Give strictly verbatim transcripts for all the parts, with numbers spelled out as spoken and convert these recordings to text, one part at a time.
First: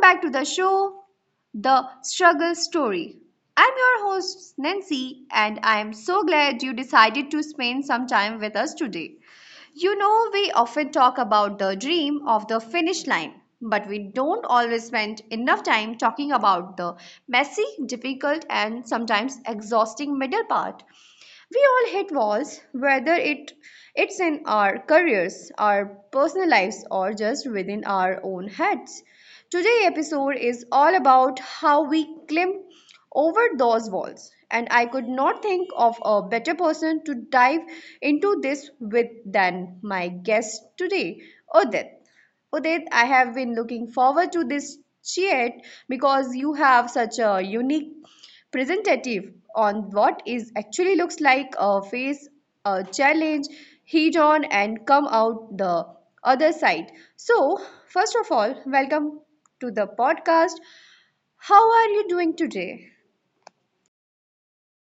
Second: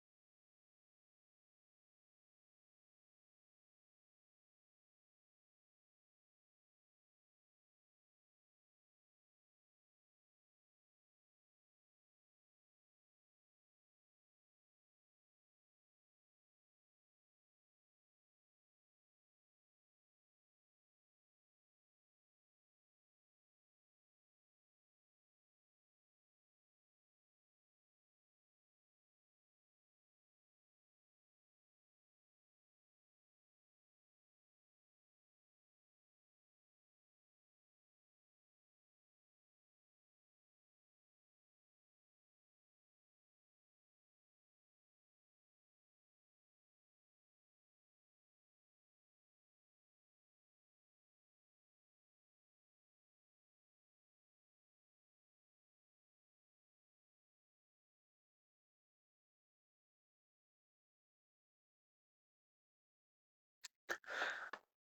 back to the show, The Struggle Story. I'm your host, Nancy, and I'm so glad you decided to spend some time with us today. You know, we often talk about the dream of the finish line, but we don't always spend enough time talking about the messy, difficult, and sometimes exhausting middle part. We all hit walls, whether it it's in our careers, our personal lives, or just within our own heads. Today's episode is all about how we climb over those walls, and I could not think of a better person to dive into this with than my guest today, Udit. Udit, I have been looking forward to this chat because you have such a unique presentative on what is actually looks like a face, a challenge, head on and come out the other side. So, first of all, welcome to the podcast. How are you doing today?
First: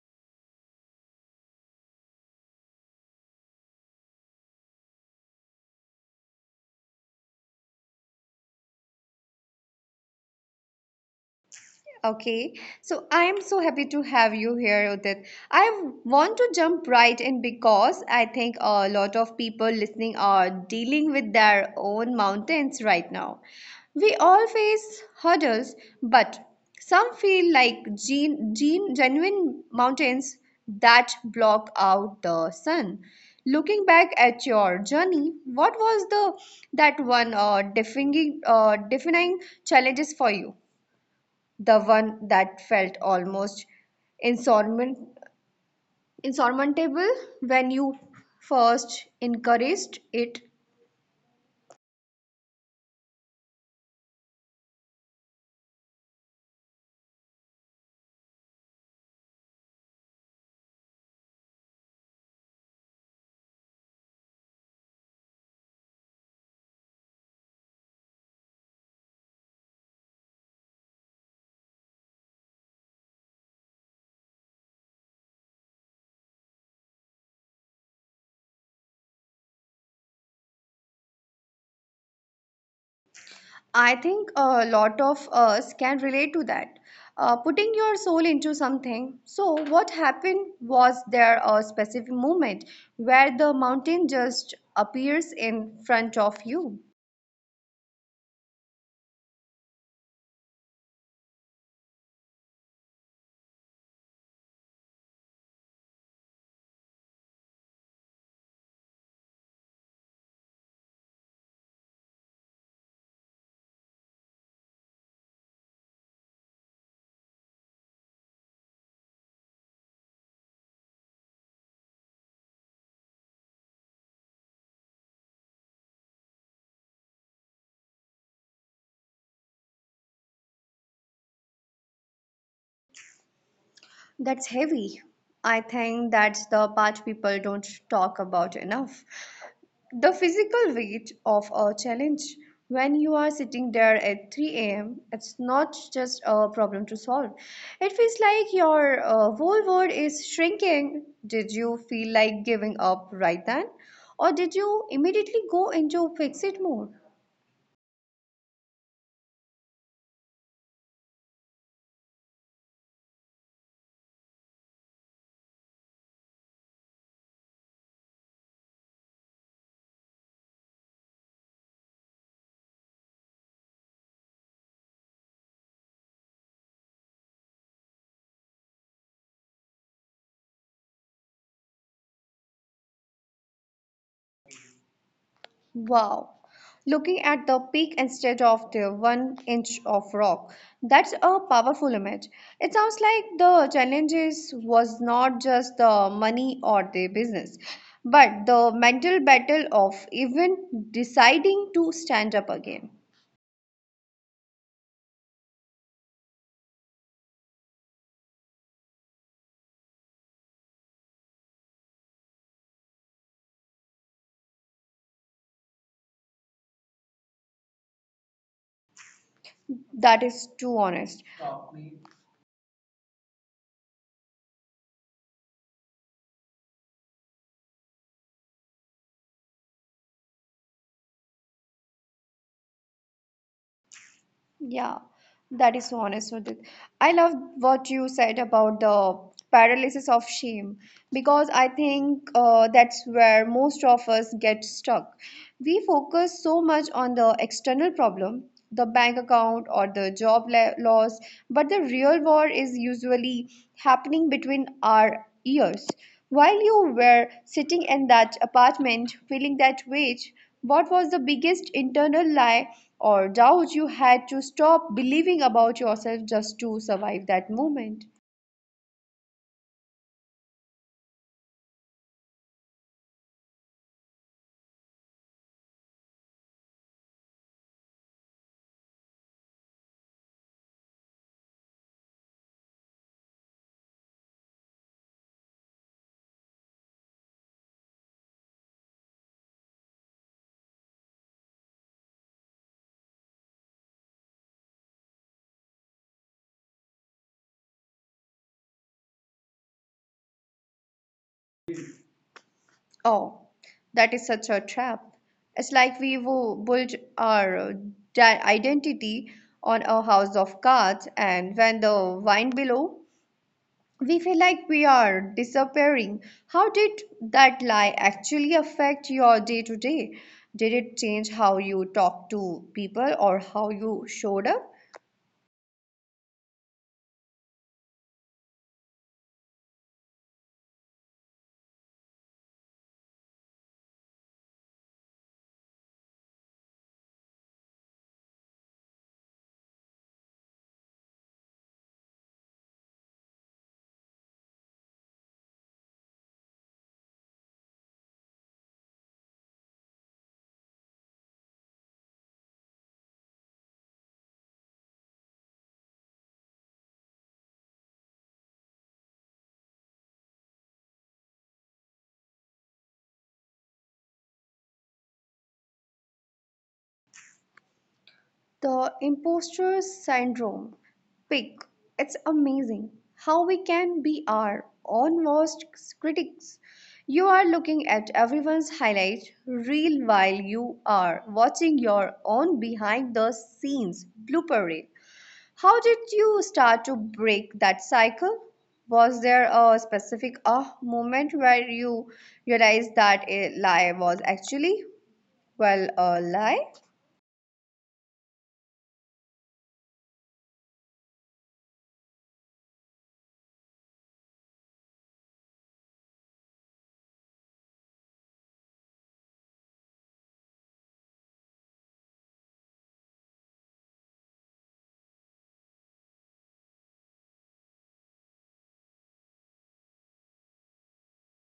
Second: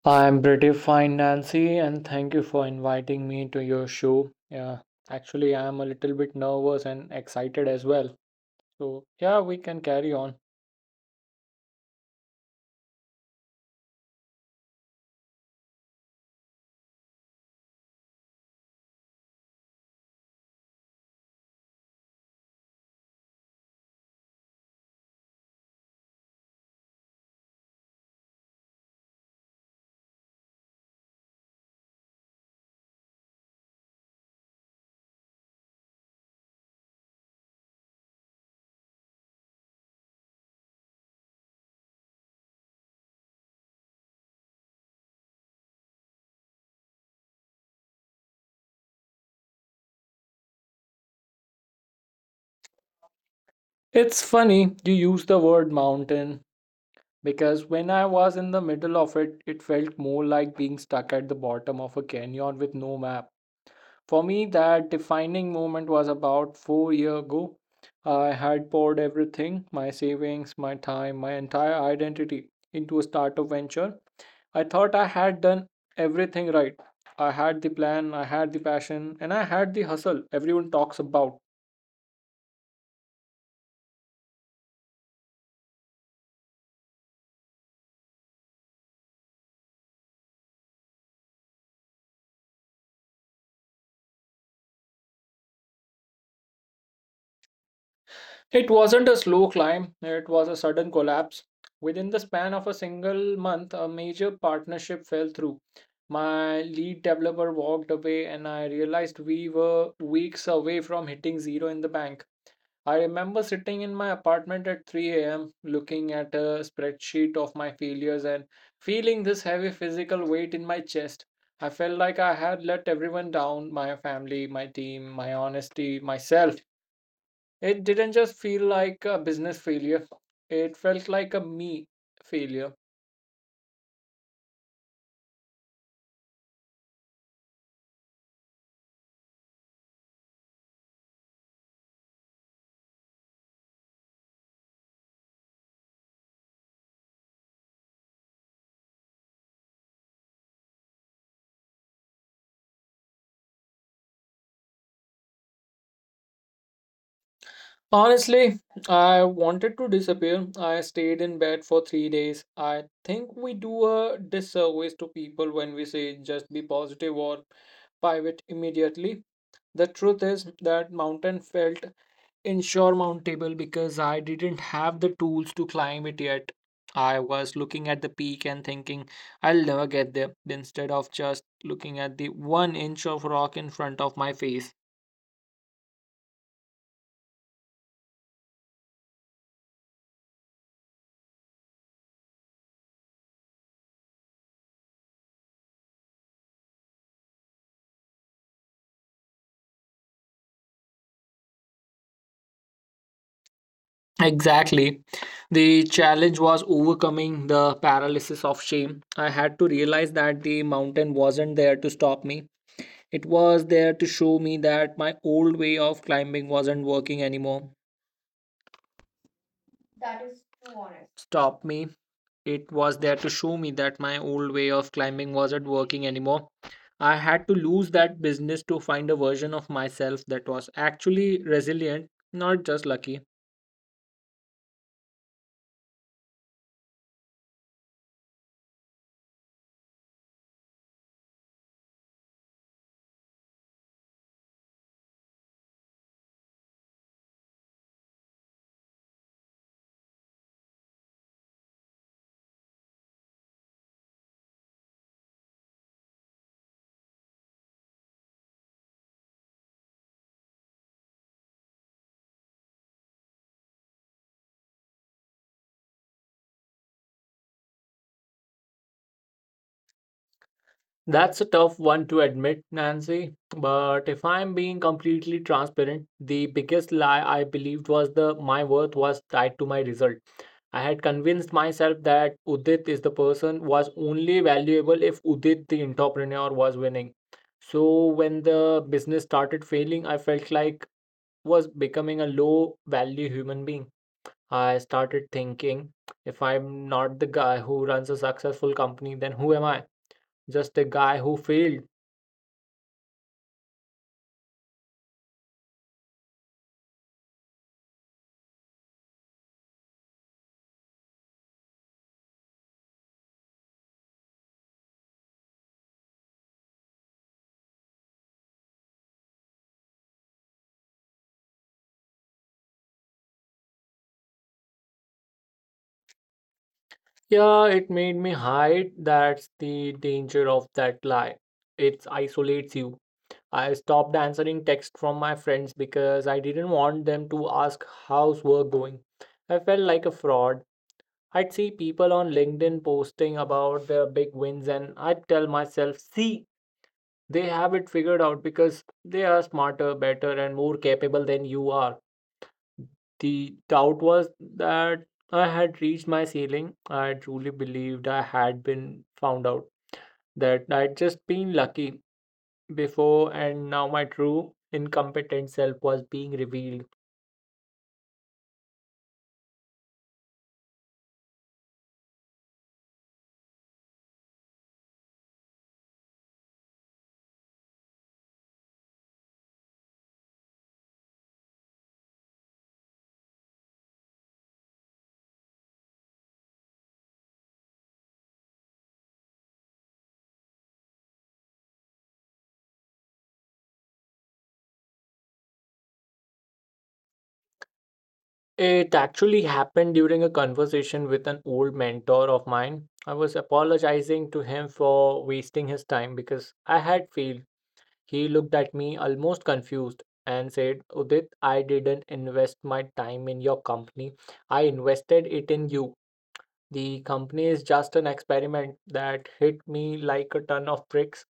I'm pretty fine, Nancy, and thank you for inviting me to your show. Yeah, actually, I'm a little bit nervous and excited as well. So, yeah, we can carry on. Okay, so I am so happy to have you here, Udit. I want to jump right in because I think a lot of people listening are dealing with their own mountains right now. We all face hurdles, but some feel like gen- gen- genuine mountains that block out the sun. Looking back at your journey, what was the that one uh, defining uh, defining challenges for you? The one that felt almost insurmount- insurmountable when you first encouraged it. It's funny you use the word mountain because when I was in the middle of it, it felt more like being stuck at the bottom of a canyon with no map. For me, that defining moment was about four years ago. I had poured everything my savings, my time, my entire identity into a startup venture. I thought I had done everything right. I had the plan, I had the passion, and I had the hustle everyone talks about. I think a lot of us can relate to that. Uh, putting your soul into something. So, what happened was there a specific moment where the mountain just appears in front of you? It wasn't a slow climb, it was a sudden collapse. Within the span of a single month, a major partnership fell through. My lead developer walked away, and I realized we were weeks away from hitting zero in the bank. I remember sitting in my apartment at three a m, looking at a spreadsheet of my failures and feeling this heavy physical weight in my chest. I felt like I had let everyone down my family, my team, my honesty, myself. It didn't just feel like a business failure, it felt like a me failure. That's heavy. I think that's the part people don't talk about enough. The physical weight of a challenge when you are sitting there at three a m. It's not just a problem to solve. It feels like your uh, whole world is shrinking. Did you feel like giving up right then? Or did you immediately go into fix it mode? Honestly, I wanted to disappear. I stayed in bed for three days. I think we do a disservice to people when we say just be positive or pivot immediately. The truth is that mountain felt Ensure mount table because I didn't have the tools to climb it yet. I was looking at the peak and thinking, I'll never get there, instead of just looking at the one inch of rock in front of my face. Wow. Looking at the peak instead of the one inch of rock. That's a powerful image. It sounds like the challenges was not just the money or the business, but the mental battle of even deciding to stand up again. Exactly. The challenge was overcoming the paralysis of shame. I had to realize that the mountain wasn't there to stop me, it was there to show me that my old way of climbing wasn't working anymore. That is too honest. Stop me. It was there to show me that my old way of climbing wasn't working anymore. I had to lose that business to find a version of myself that was actually resilient, not just lucky. Yeah, that is so honest, Udit. I love what you said about the paralysis of shame because I think uh, that's where most of us get stuck. We focus so much on the external problem, the bank account or the job la- loss, but the real war is usually happening between our ears. While you were sitting in that apartment feeling that weight, what was the biggest internal lie? Or doubt you had to stop believing about yourself just to survive that moment. That's a tough one to admit, Nancy. But if I'm being completely transparent, the biggest lie I believed was the my worth was tied to my result. I had convinced myself that Udit is the person was only valuable if Udit the entrepreneur was winning. So when the business started failing, I felt like was becoming a low value human being. I started thinking, if I'm not the guy who runs a successful company, then who am I? Just a guy who failed. Oh, that is such a trap. It's like we wo- built our uh, di- identity on a house of cards, and when the wine below, we feel like we are disappearing. How did that lie actually affect your day to day? Did it change how you talked to people or how you showed up? Yeah, it made me hide. That's the danger of that lie. It isolates you. I stopped answering texts from my friends because I didn't want them to ask how's work going. I felt like a fraud. I'd see people on LinkedIn posting about their big wins and I'd tell myself, see, they have it figured out because they are smarter, better, and more capable than you are. The doubt was that I had reached my ceiling. I truly believed I had been found out, that I'd just been lucky before, and now my true incompetent self was being revealed. The imposter syndrome. Pick. It's amazing how we can be our own worst critics. You are looking at everyone's highlight reel while you are watching your own behind the scenes blooper reel. How did you start to break that cycle? Was there a specific ah moment where you realized that a lie was actually, well, a lie? It actually happened during a conversation with an old mentor of mine. I was apologizing to him for wasting his time because I had failed. He looked at me almost confused and said, Udit, I didn't invest my time in your company. I invested it in you. The company is just an experiment. That hit me like a ton of bricks.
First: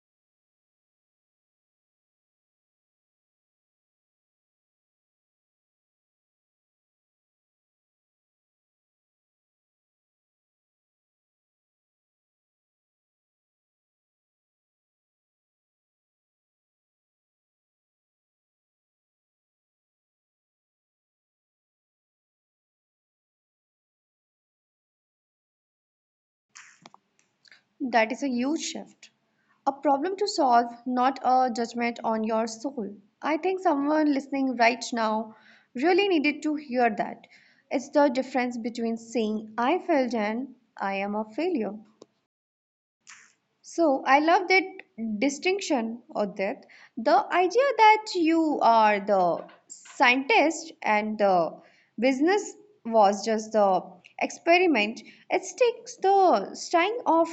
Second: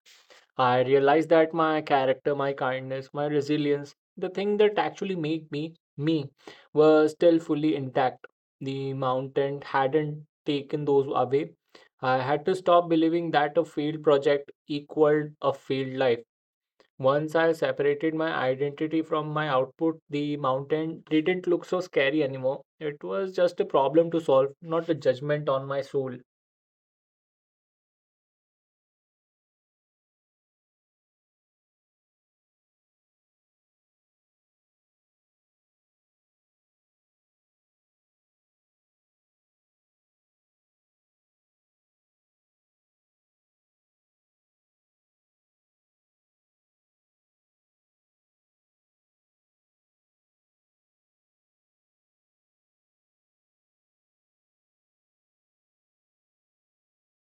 I realized that my character, my kindness, my resilience, the thing that actually made me me, were still fully intact. The mountain hadn't taken those away. I had to stop believing that a field project equaled a field life. Once I separated my identity from my output, the mountain didn't look so scary anymore. It was just a problem to solve, not a judgment on my soul. That is a huge shift. A problem to solve, not a judgment on your soul. I think someone listening right now really needed to hear that. It's the difference between saying I failed and I am a failure. So I love that distinction, Odit. The idea that you are the scientist and the business was just the experiment. It takes the sting of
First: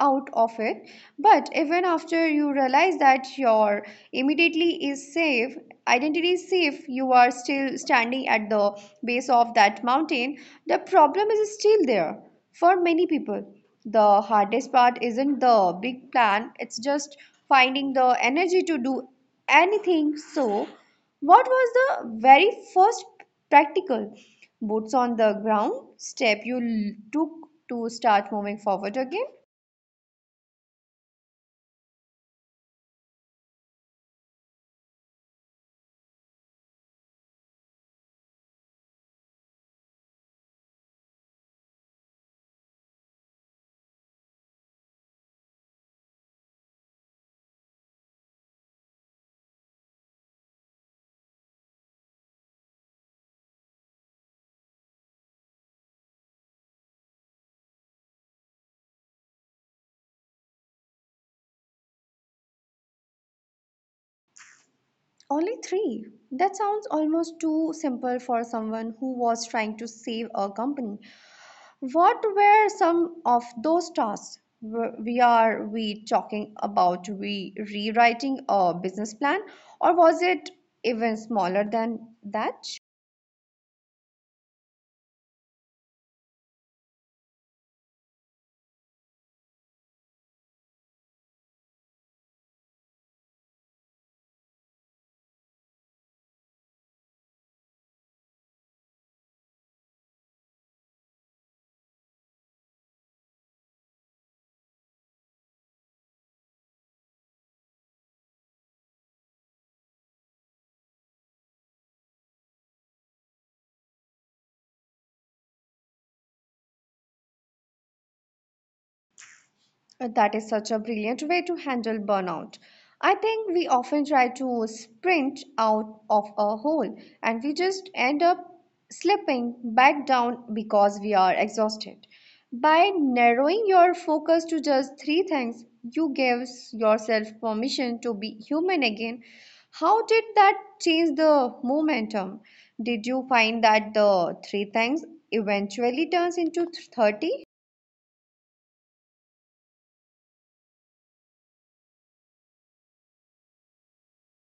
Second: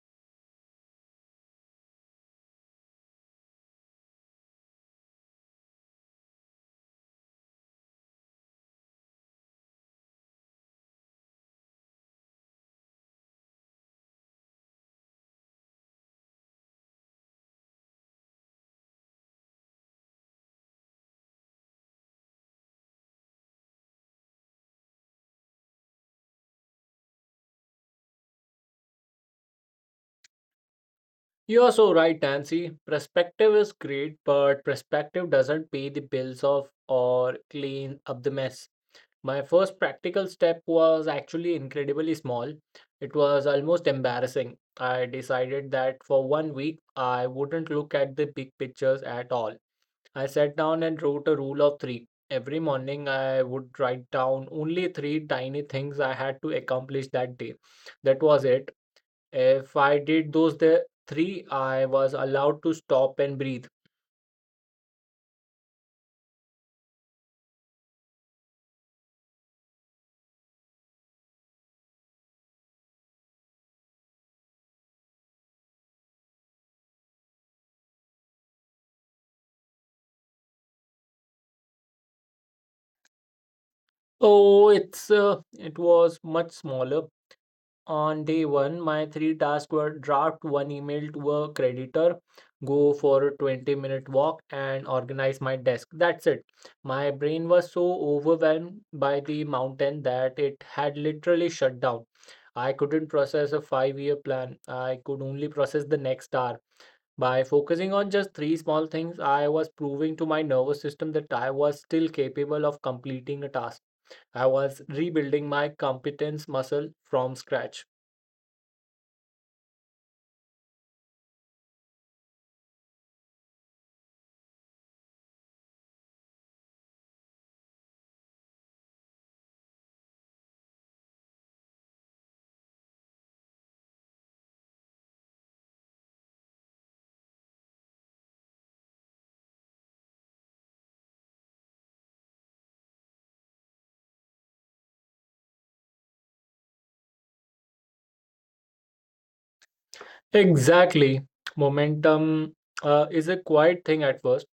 out of it, but even after you realize that your immediately is safe identity is safe, you are still standing at the base of that mountain. The problem is still there. For many people, the hardest part isn't the big plan, it's just finding the energy to do anything. So what was the very first practical boots on the ground step you l- took to start moving forward again? You are so right, Nancy. Perspective is great, but perspective doesn't pay the bills of or clean up the mess. My first practical step was actually incredibly small. It was almost embarrassing. I decided that for one week I wouldn't look at the big pictures at all. I sat down and wrote a rule of three. Every morning, I would write down only three tiny things I had to accomplish that day. That was it. If I did those the three, I was allowed to stop and breathe. Only three? That sounds almost too simple for someone who was trying to save a company. What were some of those tasks? Were- We are we talking about we rewriting a business plan, or was it even smaller than that? Oh, it's uh, it was much smaller. On day one, my three tasks were draft one email to a creditor, go for a twenty minute walk, and organize my desk. That's it. My brain was so overwhelmed by the mountain that it had literally shut down. I couldn't process a five year plan. I could only process the next hour. By focusing on just three small things, I was proving to my nervous system that I was still capable of completing a task. I was rebuilding my competence muscle from scratch. Uh, That is such a brilliant way to handle burnout. I think we often try to sprint out of a hole and we just end up slipping back down because we are exhausted. By narrowing your focus to just three things, you give yourself permission to be human again. How did that change the momentum? Did you find that the three things eventually turns into thirty? Exactly. Momentum uh, is a quiet thing at first.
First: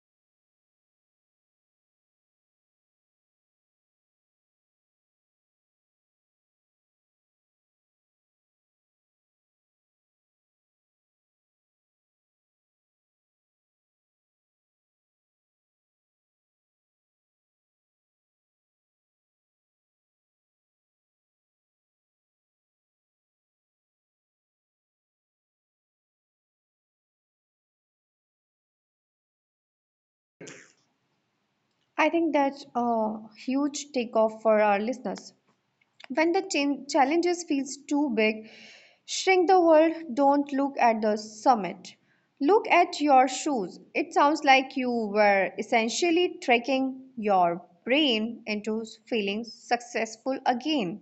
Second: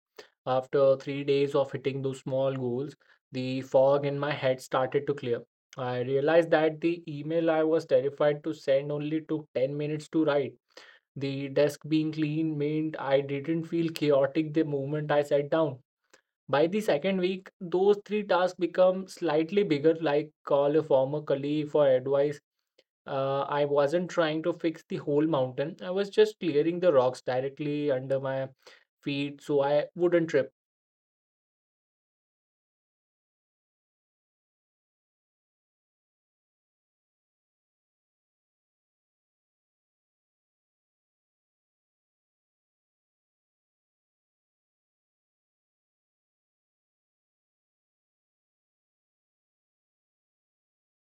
After three days of hitting those small goals, the fog in my head started to clear. I realized that the email I was terrified to send only took ten minutes to write. The desk being clean meant I didn't feel chaotic the moment I sat down. By the second week, those three tasks become slightly bigger, like call a former colleague for advice uh, I wasn't trying to fix the whole mountain. I was just clearing the rocks directly under my feet so I wouldn't trip. I think that's a huge takeoff for our listeners. When the chan- challenges feels too big, shrink the world, don't look at the summit. Look at your shoes. It sounds like you were essentially tricking your brain into feeling successful again.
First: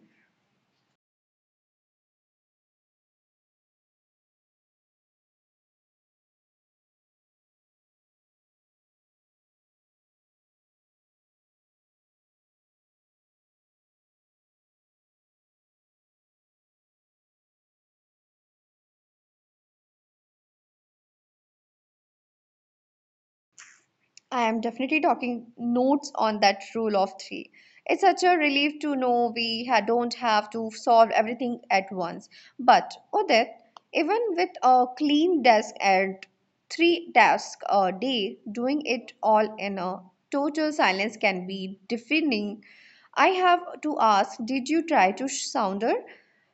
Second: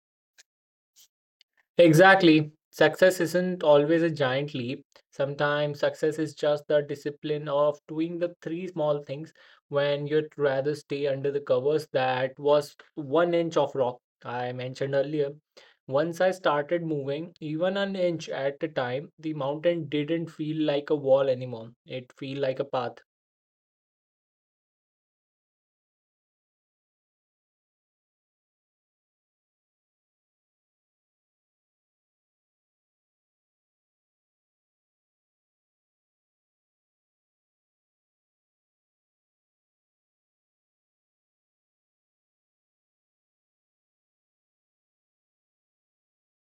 Exactly. Success isn't always a giant leap. Sometimes success is just the discipline of doing the three small things when you'd rather stay under the covers. That was one inch of rock I mentioned earlier. Once I started moving, even an inch at a time, the mountain didn't feel like a wall anymore. It felt like a path. I am definitely talking notes on that rule of three. It's such a relief to know we ha- don't have to solve everything at once. But, Odette, even with a clean desk and three tasks a day, doing it all in a total silence can be deafening. I have to ask, did you try to sounder?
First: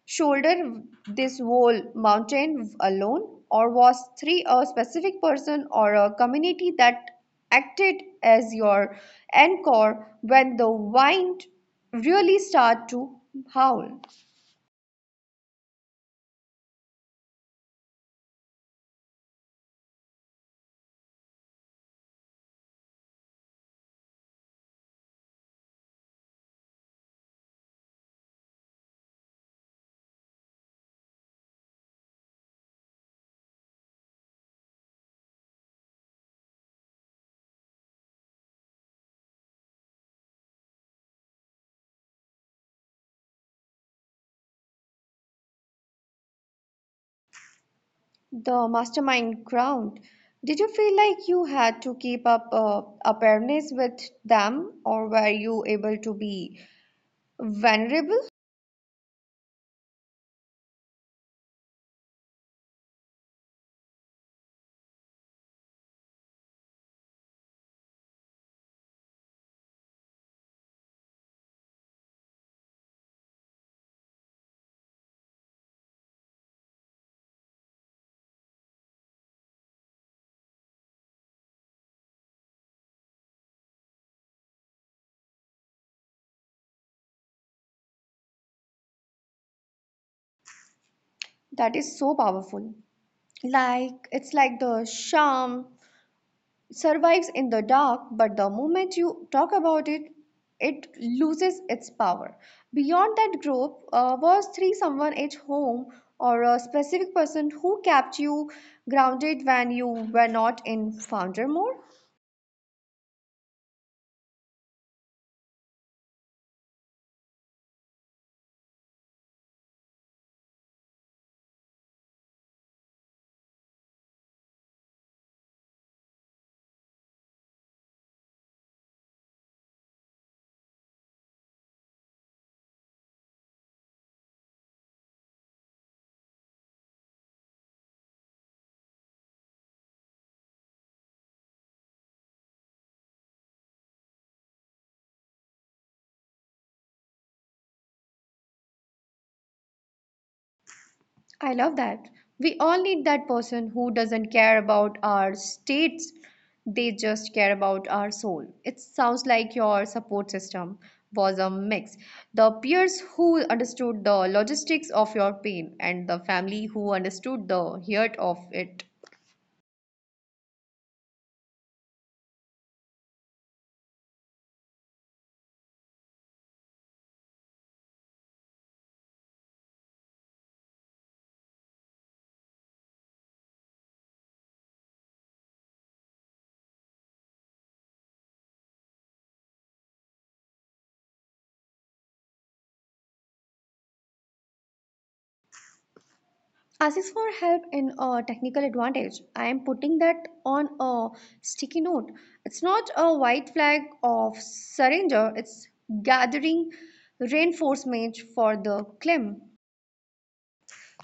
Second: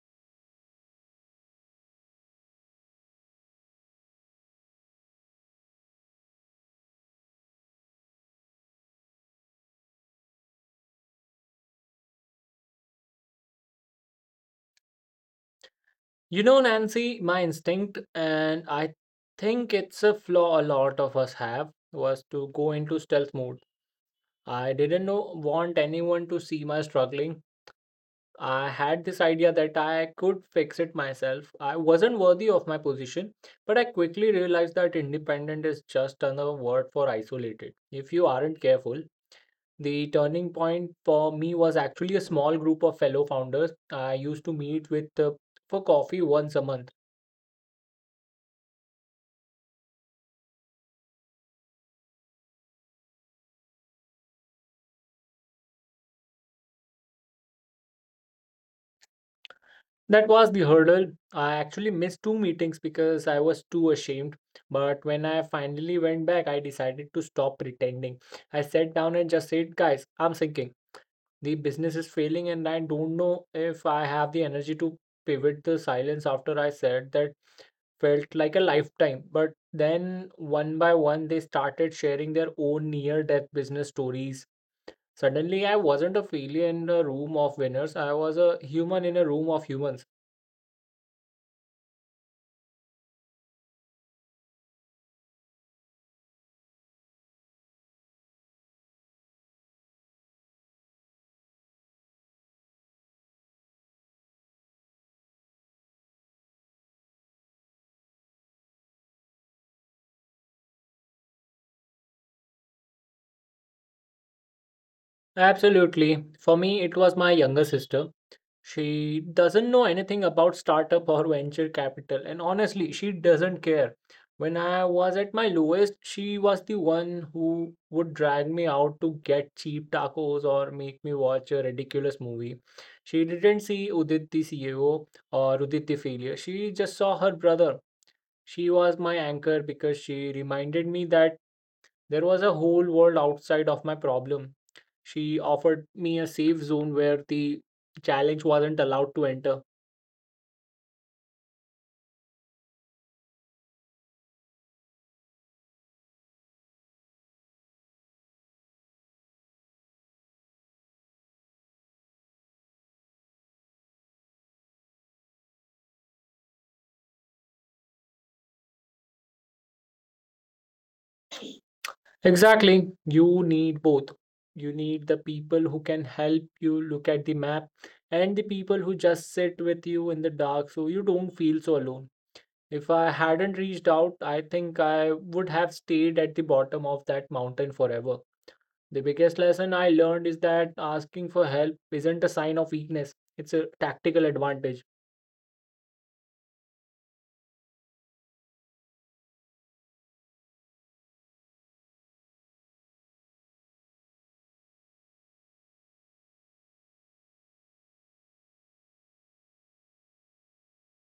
Shoulder this whole mountain alone, or was three a specific person or a community that acted as your anchor when the wind really start to howl? You know, Nancy, my instinct, and I think it's a flaw a lot of us have, was to go into stealth mode. I didn't know, want anyone to see my struggling. I had this idea that I could fix it myself. I wasn't worthy of my position, but I quickly realized that independent is just another word for isolated. If you aren't careful, the turning point for me was actually a small group of fellow founders I used to meet with uh, for coffee once a month. The mastermind ground. Did you feel like you had to keep up uh, appearance with them, or were you able to be vulnerable? That was the hurdle. I actually missed two meetings because I was too ashamed. But when I finally went back, I decided to stop pretending. I sat down and just said, guys, I'm thinking the business is failing, and I don't know if I have the energy to pivot. The silence after I said that felt like a lifetime. But then one by one, they started sharing their own near death business stories. Suddenly, I wasn't a failure in a room of winners, I was a human in a room of humans. That is so powerful. Like it's like the charm survives in the dark, but the moment you talk about it, it loses its power. Beyond that group, uh, was three someone at home or a specific person who kept you grounded when you were not in founder mode? Absolutely. For me, it was my younger sister. She doesn't know anything about startup or venture capital, and honestly, she doesn't care. When I was at my lowest, she was the one who would drag me out to get cheap tacos or make me watch a ridiculous movie. She didn't see Udit the C E O or Udit the failure. She just saw her brother. She was my anchor because she reminded me that there was a whole world outside of my problem. She offered me a safe zone where the challenge wasn't allowed to enter. I love that. We all need that person who doesn't care about our states, they just care about our soul. It sounds like your support system was a mix. The peers who understood the logistics of your pain, and the family who understood the heart of it. Exactly. You need both. You need the people who can help you look at the map and the people who just sit with you in the dark so you don't feel so alone. If I hadn't reached out, I think I would have stayed at the bottom of that mountain forever. The biggest lesson I learned is that asking for help isn't a sign of weakness, it's a tactical advantage. Asks for help in a technical advantage. I am putting that on a sticky note. It's not a white flag of surrender, it's gathering reinforcement for the claim.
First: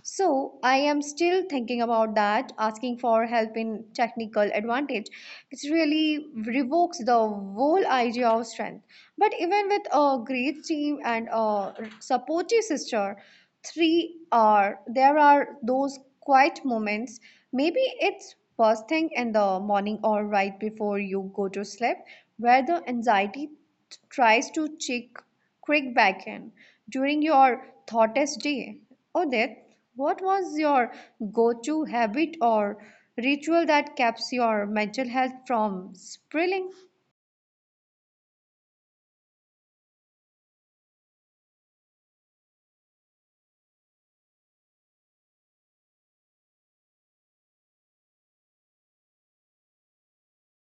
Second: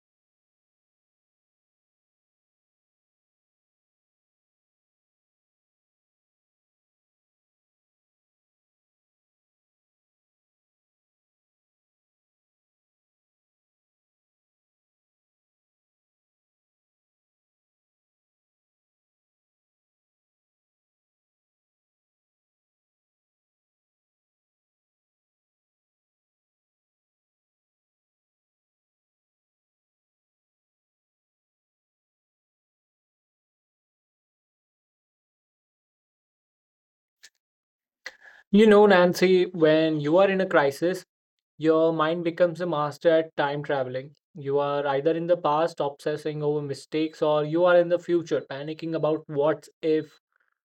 So I am still thinking about that, asking for help in technical advantage, which really revokes the whole idea of strength. But even with a great team and a supportive sister, three are there are those quiet moments. Maybe it's first thing in the morning or right before you go to sleep, where the anxiety tries to check Quick back in. During your thoughtest day, Odette. What was your go to habit or ritual that keeps your mental health from spiraling? You know, Nancy, when you are in a crisis, your mind becomes a master at time traveling. You are either in the past obsessing over mistakes or you are in the future panicking about what if.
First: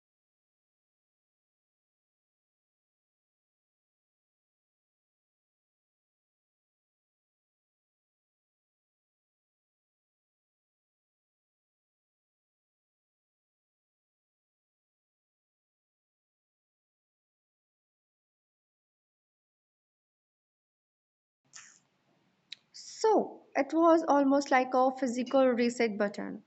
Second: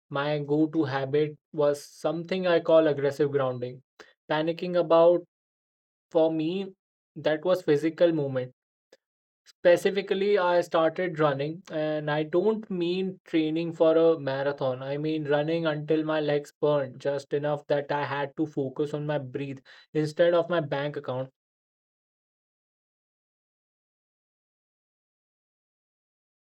My go to habit was something I call aggressive grounding. Panicking about, for me, that was physical movement. Specifically, I started running, and I don't mean training for a marathon. I mean running until my legs burned, just enough that I had to focus on my breath instead of my bank account. So it was almost like a physical reset button.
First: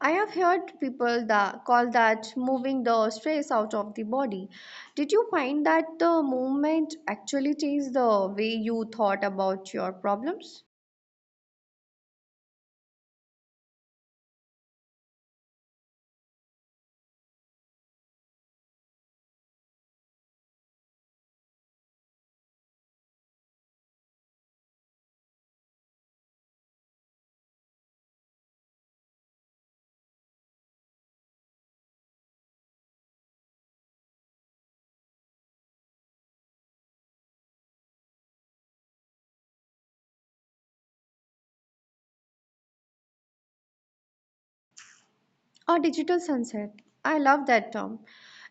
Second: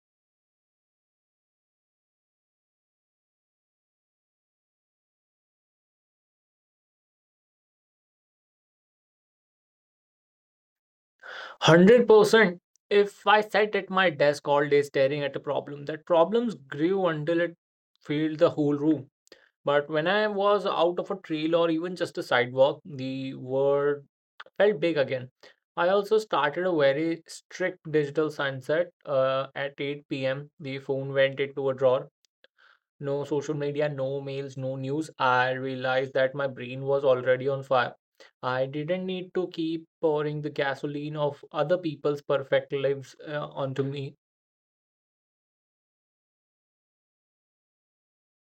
I have heard people that call that moving the stress out of the body. Did you find that the movement actually changed the way you thought about your problems? one hundred percent. If I sat at my desk all day staring at a problem, that problems grew until it filled the whole room. But when I was out of a trail or even just a sidewalk, the word felt big again. I also started a very strict digital sunset uh, at eight p m. The phone went into a drawer. No social media, no mails, no news. I realized that my brain was already on fire. I didn't need to keep pouring the gasoline of other people's perfect lives uh, onto me. Or digital sunset. I love that term.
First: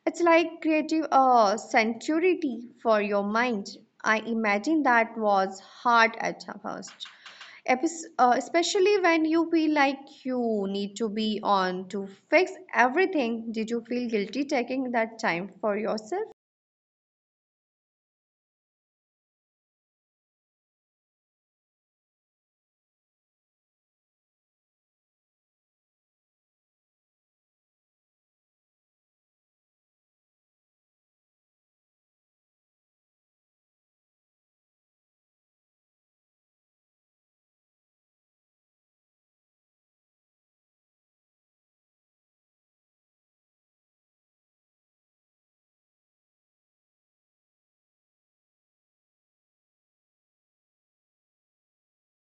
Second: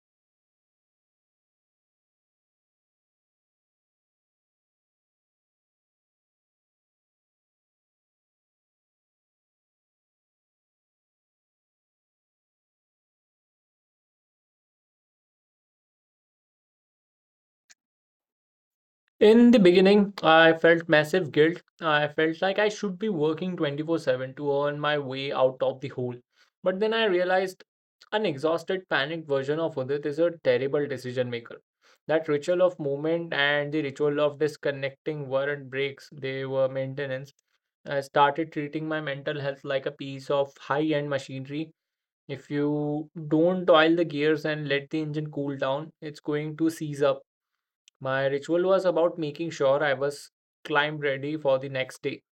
It's like creative uh, sanctuary for your mind. I imagine that was hard at first, Epis- uh, especially when you feel like you need to be on to fix everything. Did you feel guilty taking that time for yourself? In the beginning, I felt massive guilt. I felt like I should be working twenty-four seven to earn my way out of the hole. But then I realized an exhausted, panicked version of Udit is a terrible decision maker. That ritual of movement and the ritual of disconnecting weren't breaks, they were maintenance. I started treating my mental health like a piece of high-end machinery. If you don't oil the gears and let the engine cool down, it's going to seize up. My ritual was about making sure I was climb ready for the next day.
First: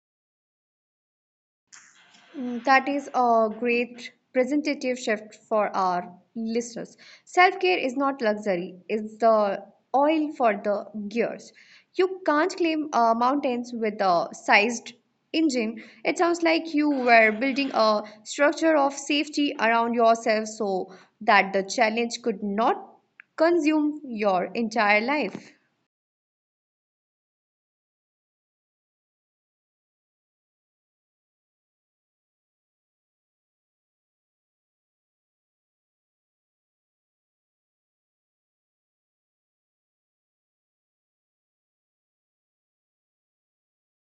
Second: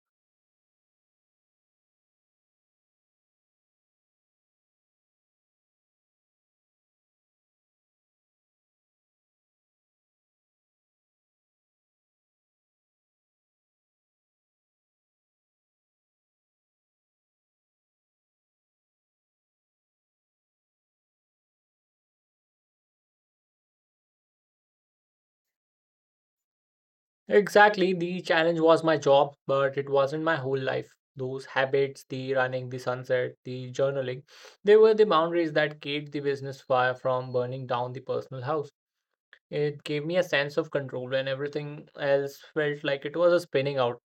Mm, that is a great presentative shift for our listeners. Self care is not luxury, it's the oil for the gears. You can't climb uh, mountains with a sized engine. It sounds like you were building a structure of safety around yourself so that the challenge could not consume your entire life. Exactly, the challenge was my job, but it wasn't my whole life. Those habits, the running, the sunset, the journaling, they were the boundaries that kept the business fire from burning down the personal house. It gave me a sense of control when everything else felt like it was a spinning out.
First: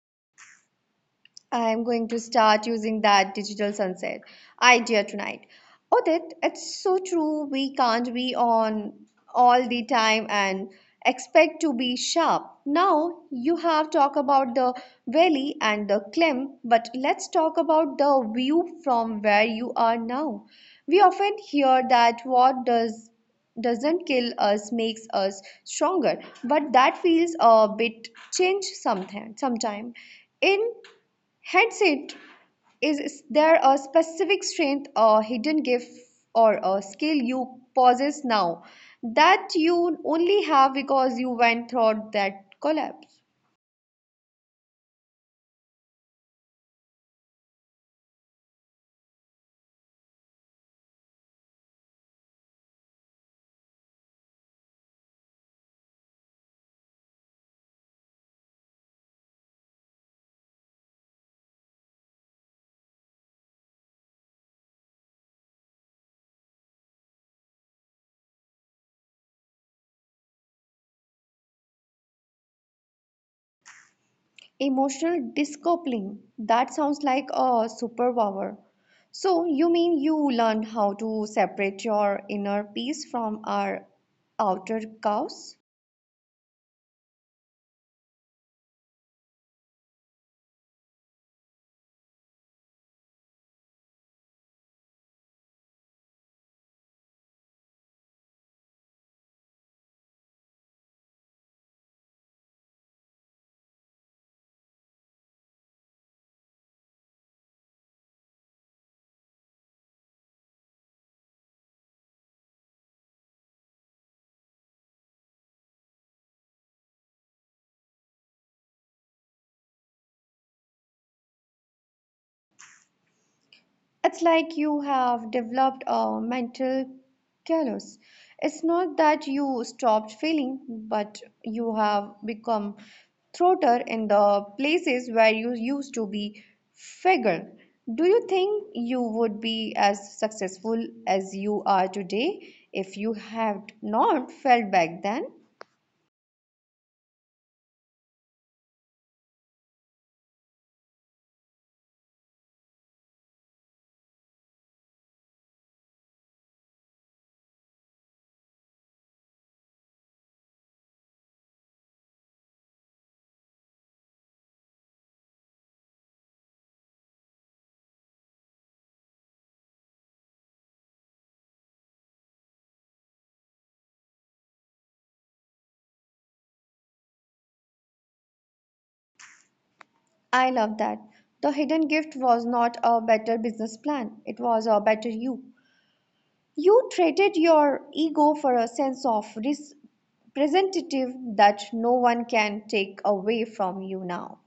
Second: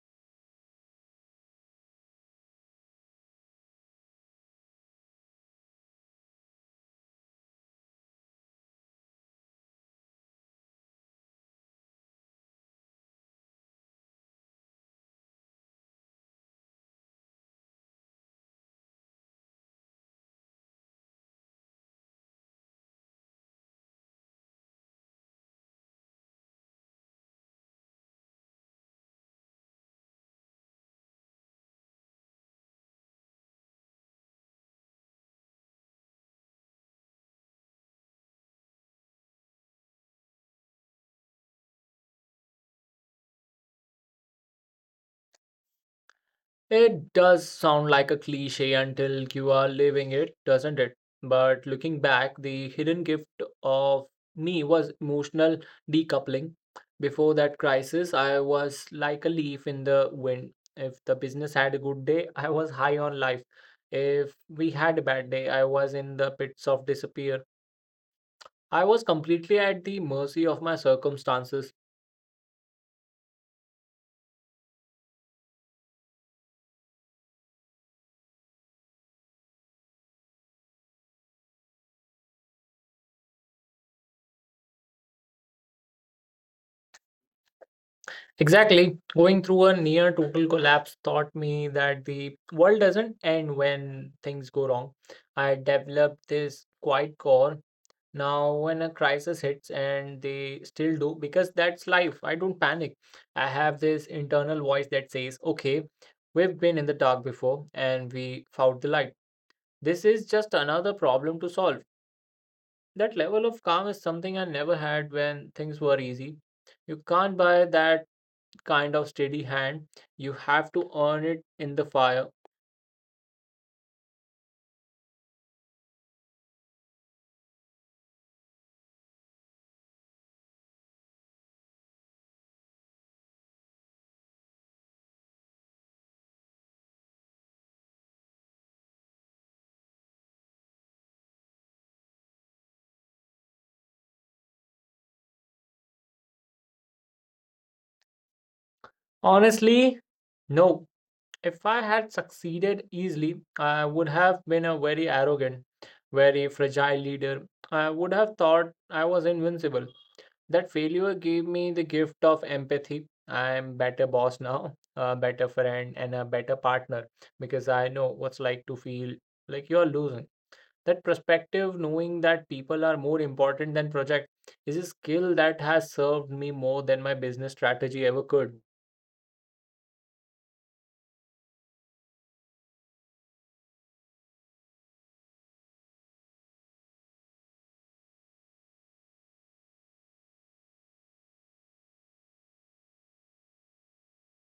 I'm going to start using that digital sunset idea tonight. Odit, it's so true. We can't be on all the time and expect to be sharp. Now, you have talked about the valley and the climb, but let's talk about the view from where you are now. We often hear that what does doesn't kill us makes us stronger, but that feels a bit change sometime. Sometime in Headset. Is there a specific strength or hidden gift or a skill you possess now that you only have because you went through that collapse? It does sound like a cliche until you are living it, doesn't it? But looking back, the hidden gift of me was emotional decoupling. Before that crisis, I was like a leaf in the wind. If the business had a good day, I was high on life. If we had a bad day, I was in the pits of disappear. I was completely at the mercy of my circumstances. Emotional discoupling. That sounds like a superpower. So, you mean you learned how to separate your inner peace from our outer chaos? Exactly. Going through a near total collapse taught me that the world doesn't end when things go wrong. I developed this quiet core. Now, when a crisis hits, and they still do, because that's life, I don't panic. I have this internal voice that says, okay, we've been in the dark before and we found the light. This is just another problem to solve. That level of calm is something I never had when things were easy. You can't buy that kind of steady hand. You have to earn it in the fire. It's like you have developed a mental callus. It's not that you stopped feeling, but you have become throater in the places where you used to be figure. Do you think you would be as successful as you are today if you had not felt back then? Honestly, no. If I had succeeded easily, I would have been a very arrogant, very fragile leader. I would have thought I was invincible. That failure gave me the gift of empathy. I'm better boss now, a better friend, and a better partner because I know what's like to feel like you're losing. That perspective, knowing that people are more important than project, is a skill that has served me more than my business strategy ever could. I love that. The hidden gift was not a better business plan, it was a better you. You traded your ego for a sense of representative that no one can take away from you now.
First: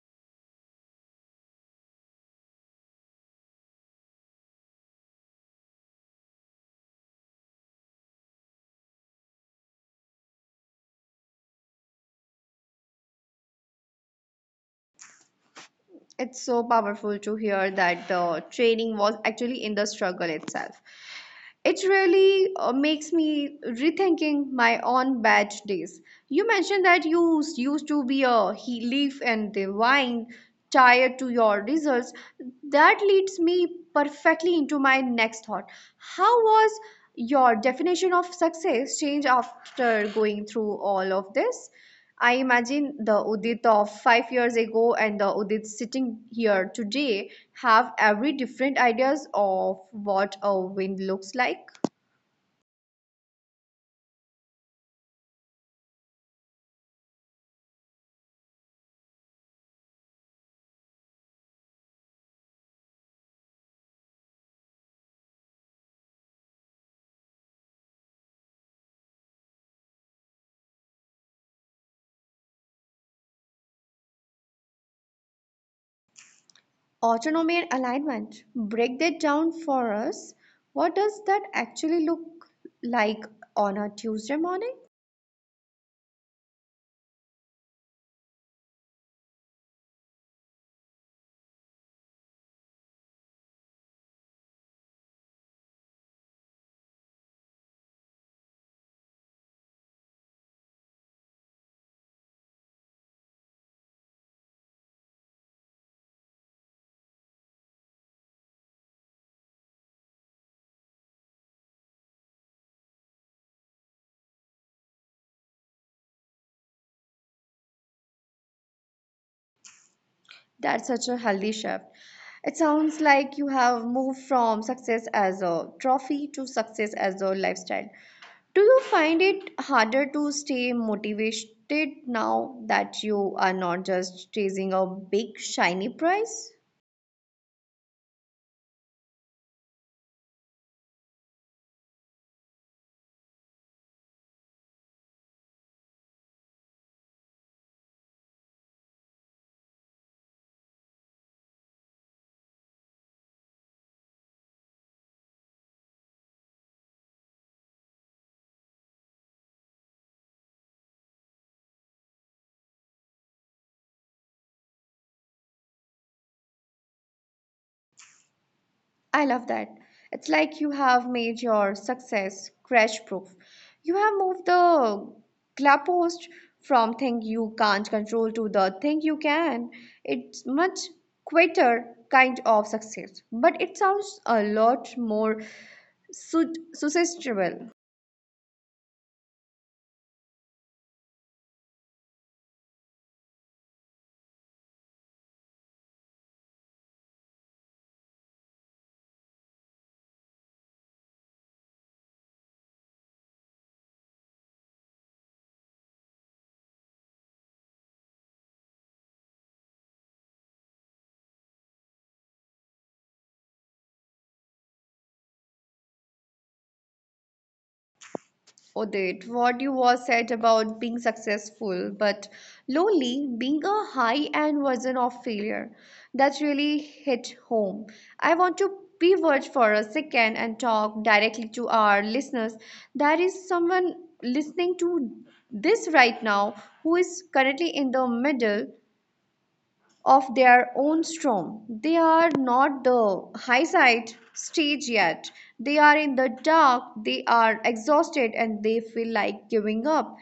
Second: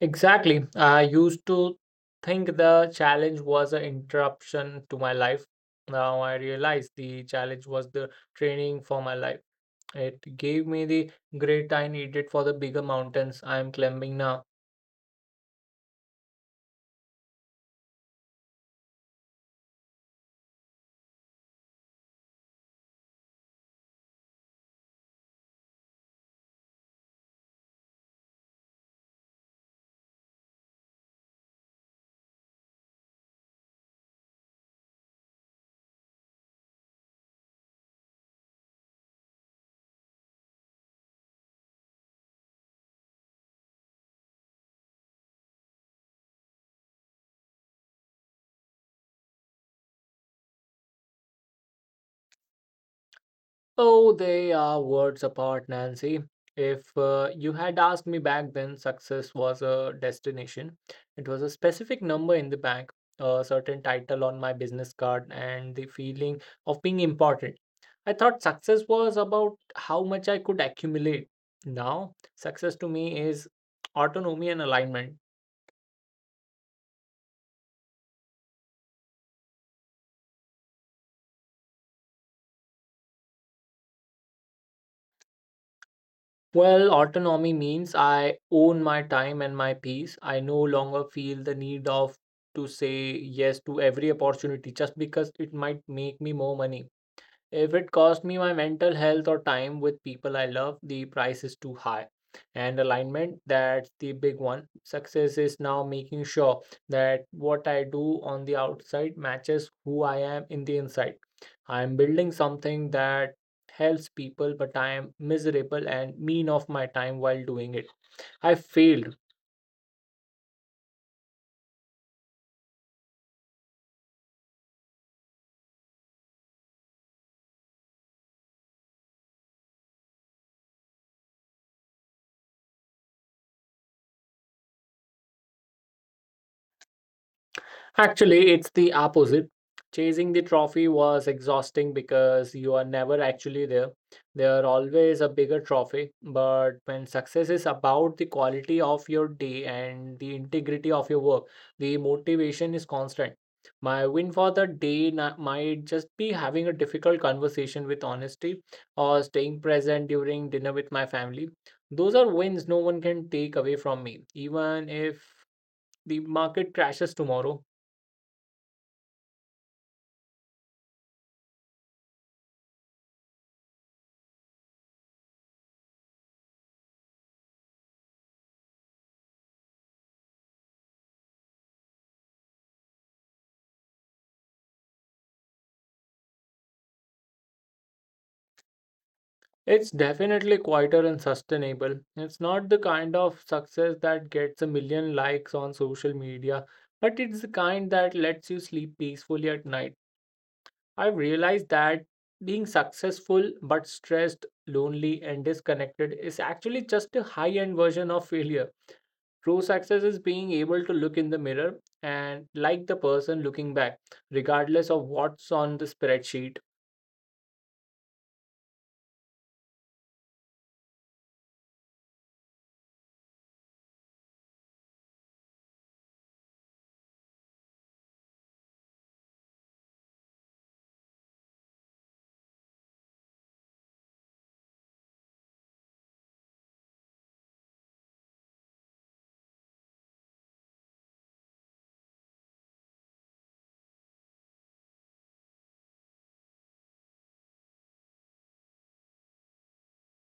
Exactly. I used to think the challenge was an interruption to my life. Now I realize the challenge was the training for my life. It gave me the grit I needed for the bigger mountains I am climbing now. It's so powerful to hear that the training was actually in the struggle itself. It really uh, makes me rethinking my own batch days. You mentioned that you s- used to be a he- leaf and divine tied to your results. That leads me perfectly into my next thought. How was your definition of success change after going through all of this? I imagine the Udit of five years ago and the Udit sitting here today have every different ideas of what a win looks like. Oh, they are words apart, Nancy. If uh, you had asked me back then, success was a destination. It was a specific number in the bank, a certain title on my business card, and the feeling of being important. I thought success was about how much I could accumulate. Now, success to me is autonomy and alignment. Autonomy and alignment. Break that down for us. What does that actually look like on a Tuesday morning? Well, autonomy means I own my time and my peace. I no longer feel the need of to say yes to every opportunity just because it might make me more money. If it costs me my mental health or time with people I love, the price is too high. And alignment, that's the big one. Success is now making sure that what I do on the outside matches who I am in the inside. I am building something that helps people, but I am miserable and mean of my time while doing it. I failed. That's such a healthy shift. It sounds like you have moved from success as a trophy to success as a lifestyle. Do you find it harder to stay motivated now that you are not just chasing a big shiny prize? Actually, it's the opposite. Chasing the trophy was exhausting because you are never actually there. There are always a bigger trophy. But when success is about the quality of your day and the integrity of your work, the motivation is constant. My win for the day na- might just be having a difficult conversation with honesty or staying present during dinner with my family. Those are wins no one can take away from me, even if the market crashes tomorrow. I love that. It's like you have made your success crash proof. You have moved the goalpost from thing you can't control to the thing you can. It's much quieter kind of success, but it sounds a lot more su- sustainable. It's definitely quieter and sustainable. It's not the kind of success that gets a million likes on social media, but it's the kind that lets you sleep peacefully at night. I've realized that being successful but stressed, lonely, and disconnected is actually just a high end version of failure. True success is being able to look in the mirror and like the person looking back, regardless of what's on the spreadsheet. Udit, what you was said about being successful but lonely, being a high-end version of failure, that really hit home. I want to pivot for a second and talk directly to our listeners. There is someone listening to this right now who is currently in the middle of their own storm. They are not the high side stage yet. They are in the dark, they are exhausted, and they feel like giving up.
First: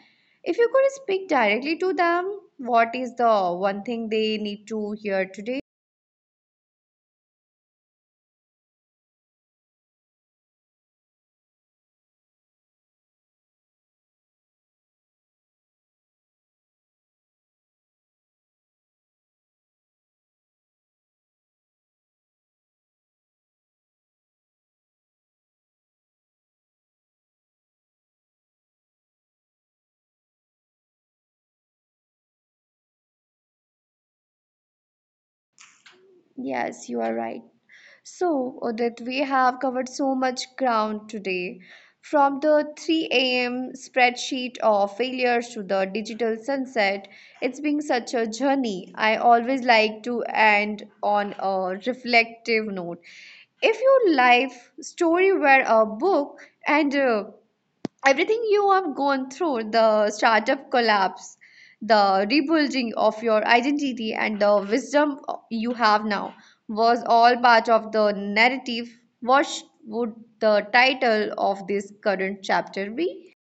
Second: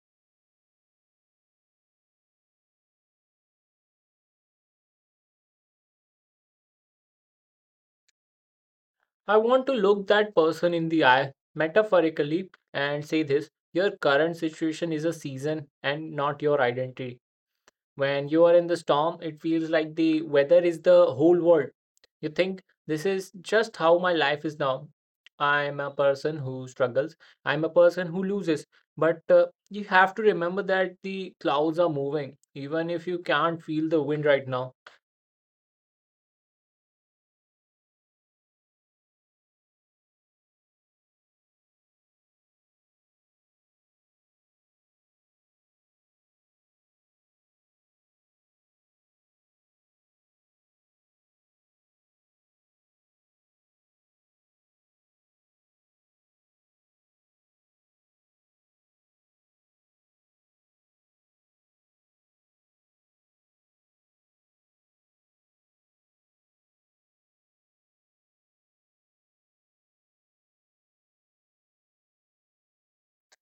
If you could speak directly to them, what is the one thing they need to hear today? I want to look that person in the eye, metaphorically, and say this your current situation is a season and not your identity. When you are in the storm, it feels like the weather is the whole world. You think this is just how my life is now. I'm a person who struggles, I'm a person who loses. But uh, you have to remember that the clouds are moving, even if you can't feel the wind right now. Yes, you are right. So, Udit, we have covered so much ground today. From the three a m spreadsheet of failures to the digital sunset, it's been such a journey. I always like to end on a reflective note. If your life story were a book and uh, everything you have gone through, the startup collapse, the rebuilding of your identity, and the wisdom you have now was all part of the narrative, what sh- would the title of this current chapter be?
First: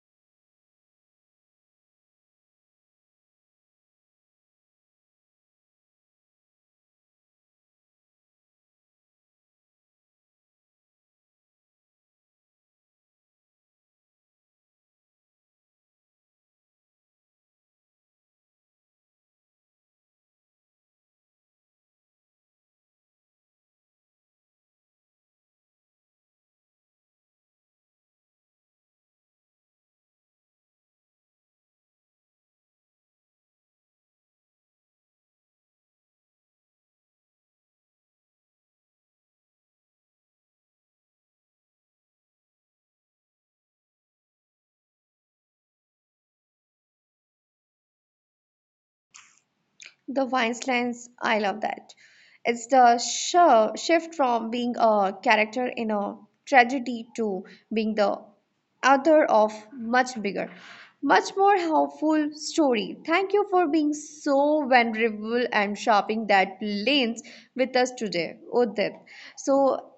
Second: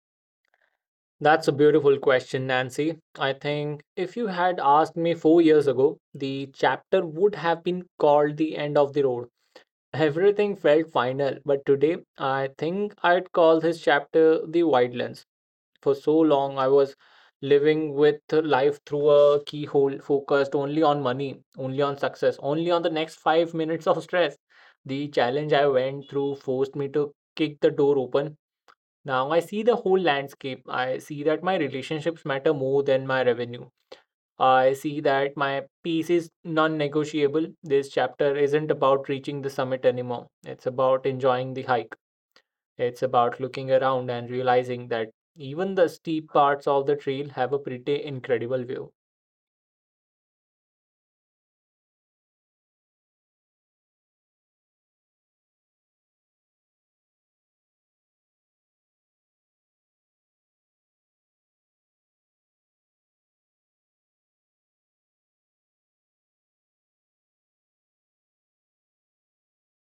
That's a beautiful question, Nancy. I think if you had asked me four years ago, the chapter would have been called The End of the Road. Everything felt final, but today I think I'd call this chapter The Wildlands. For so long, I was living with life through a keyhole, focused only on money, only on success, only on the next five minutes of stress. The challenge I went through forced me to kick the door open. Now I see the whole landscape. I see that my relationships matter more than my revenue. I see that my peace is non negotiable. This chapter isn't about reaching the summit anymore. It's about enjoying the hike. It's about looking around and realizing that even the steep parts of the trail have a pretty incredible view. The Vinelands, I love that. It's the sh- shift from being a character in a tragedy to being the author of much bigger, much more helpful story. Thank you for being so vulnerable and shopping that lanes with us today, Udit. So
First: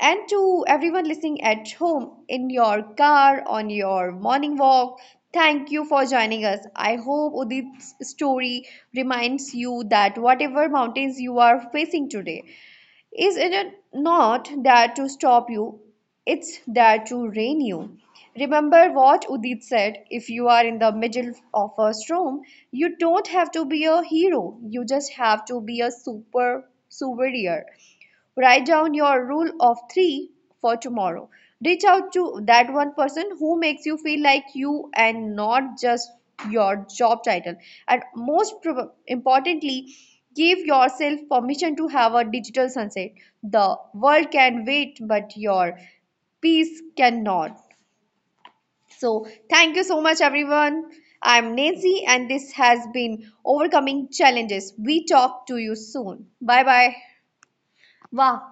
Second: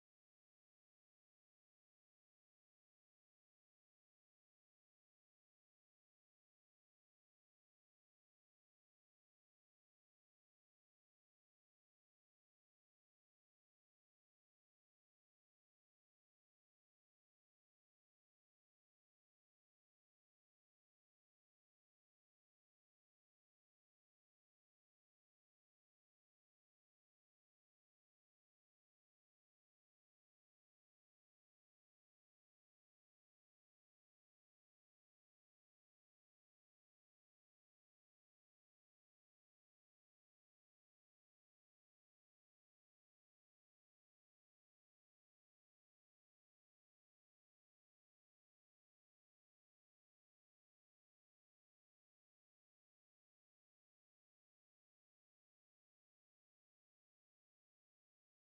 and to everyone listening at home, in your car, on your morning walk, thank you for joining us. I hope Udit's story reminds you that whatever mountains you are facing today is in a, not there to stop you, it's there to rein you. Remember what Udit said, if you are in the middle of a storm, you don't have to be a hero, you just have to be a super souvenir. Write down your rule of three for tomorrow. Reach out to that one person who makes you feel like you and not just your job title. And most importantly, give yourself permission to have a digital sunset. The world can wait, but your peace cannot. So, thank you so much, everyone. I'm Nancy, and this has been Overcoming Challenges. We talk to you soon. Bye bye. Wow.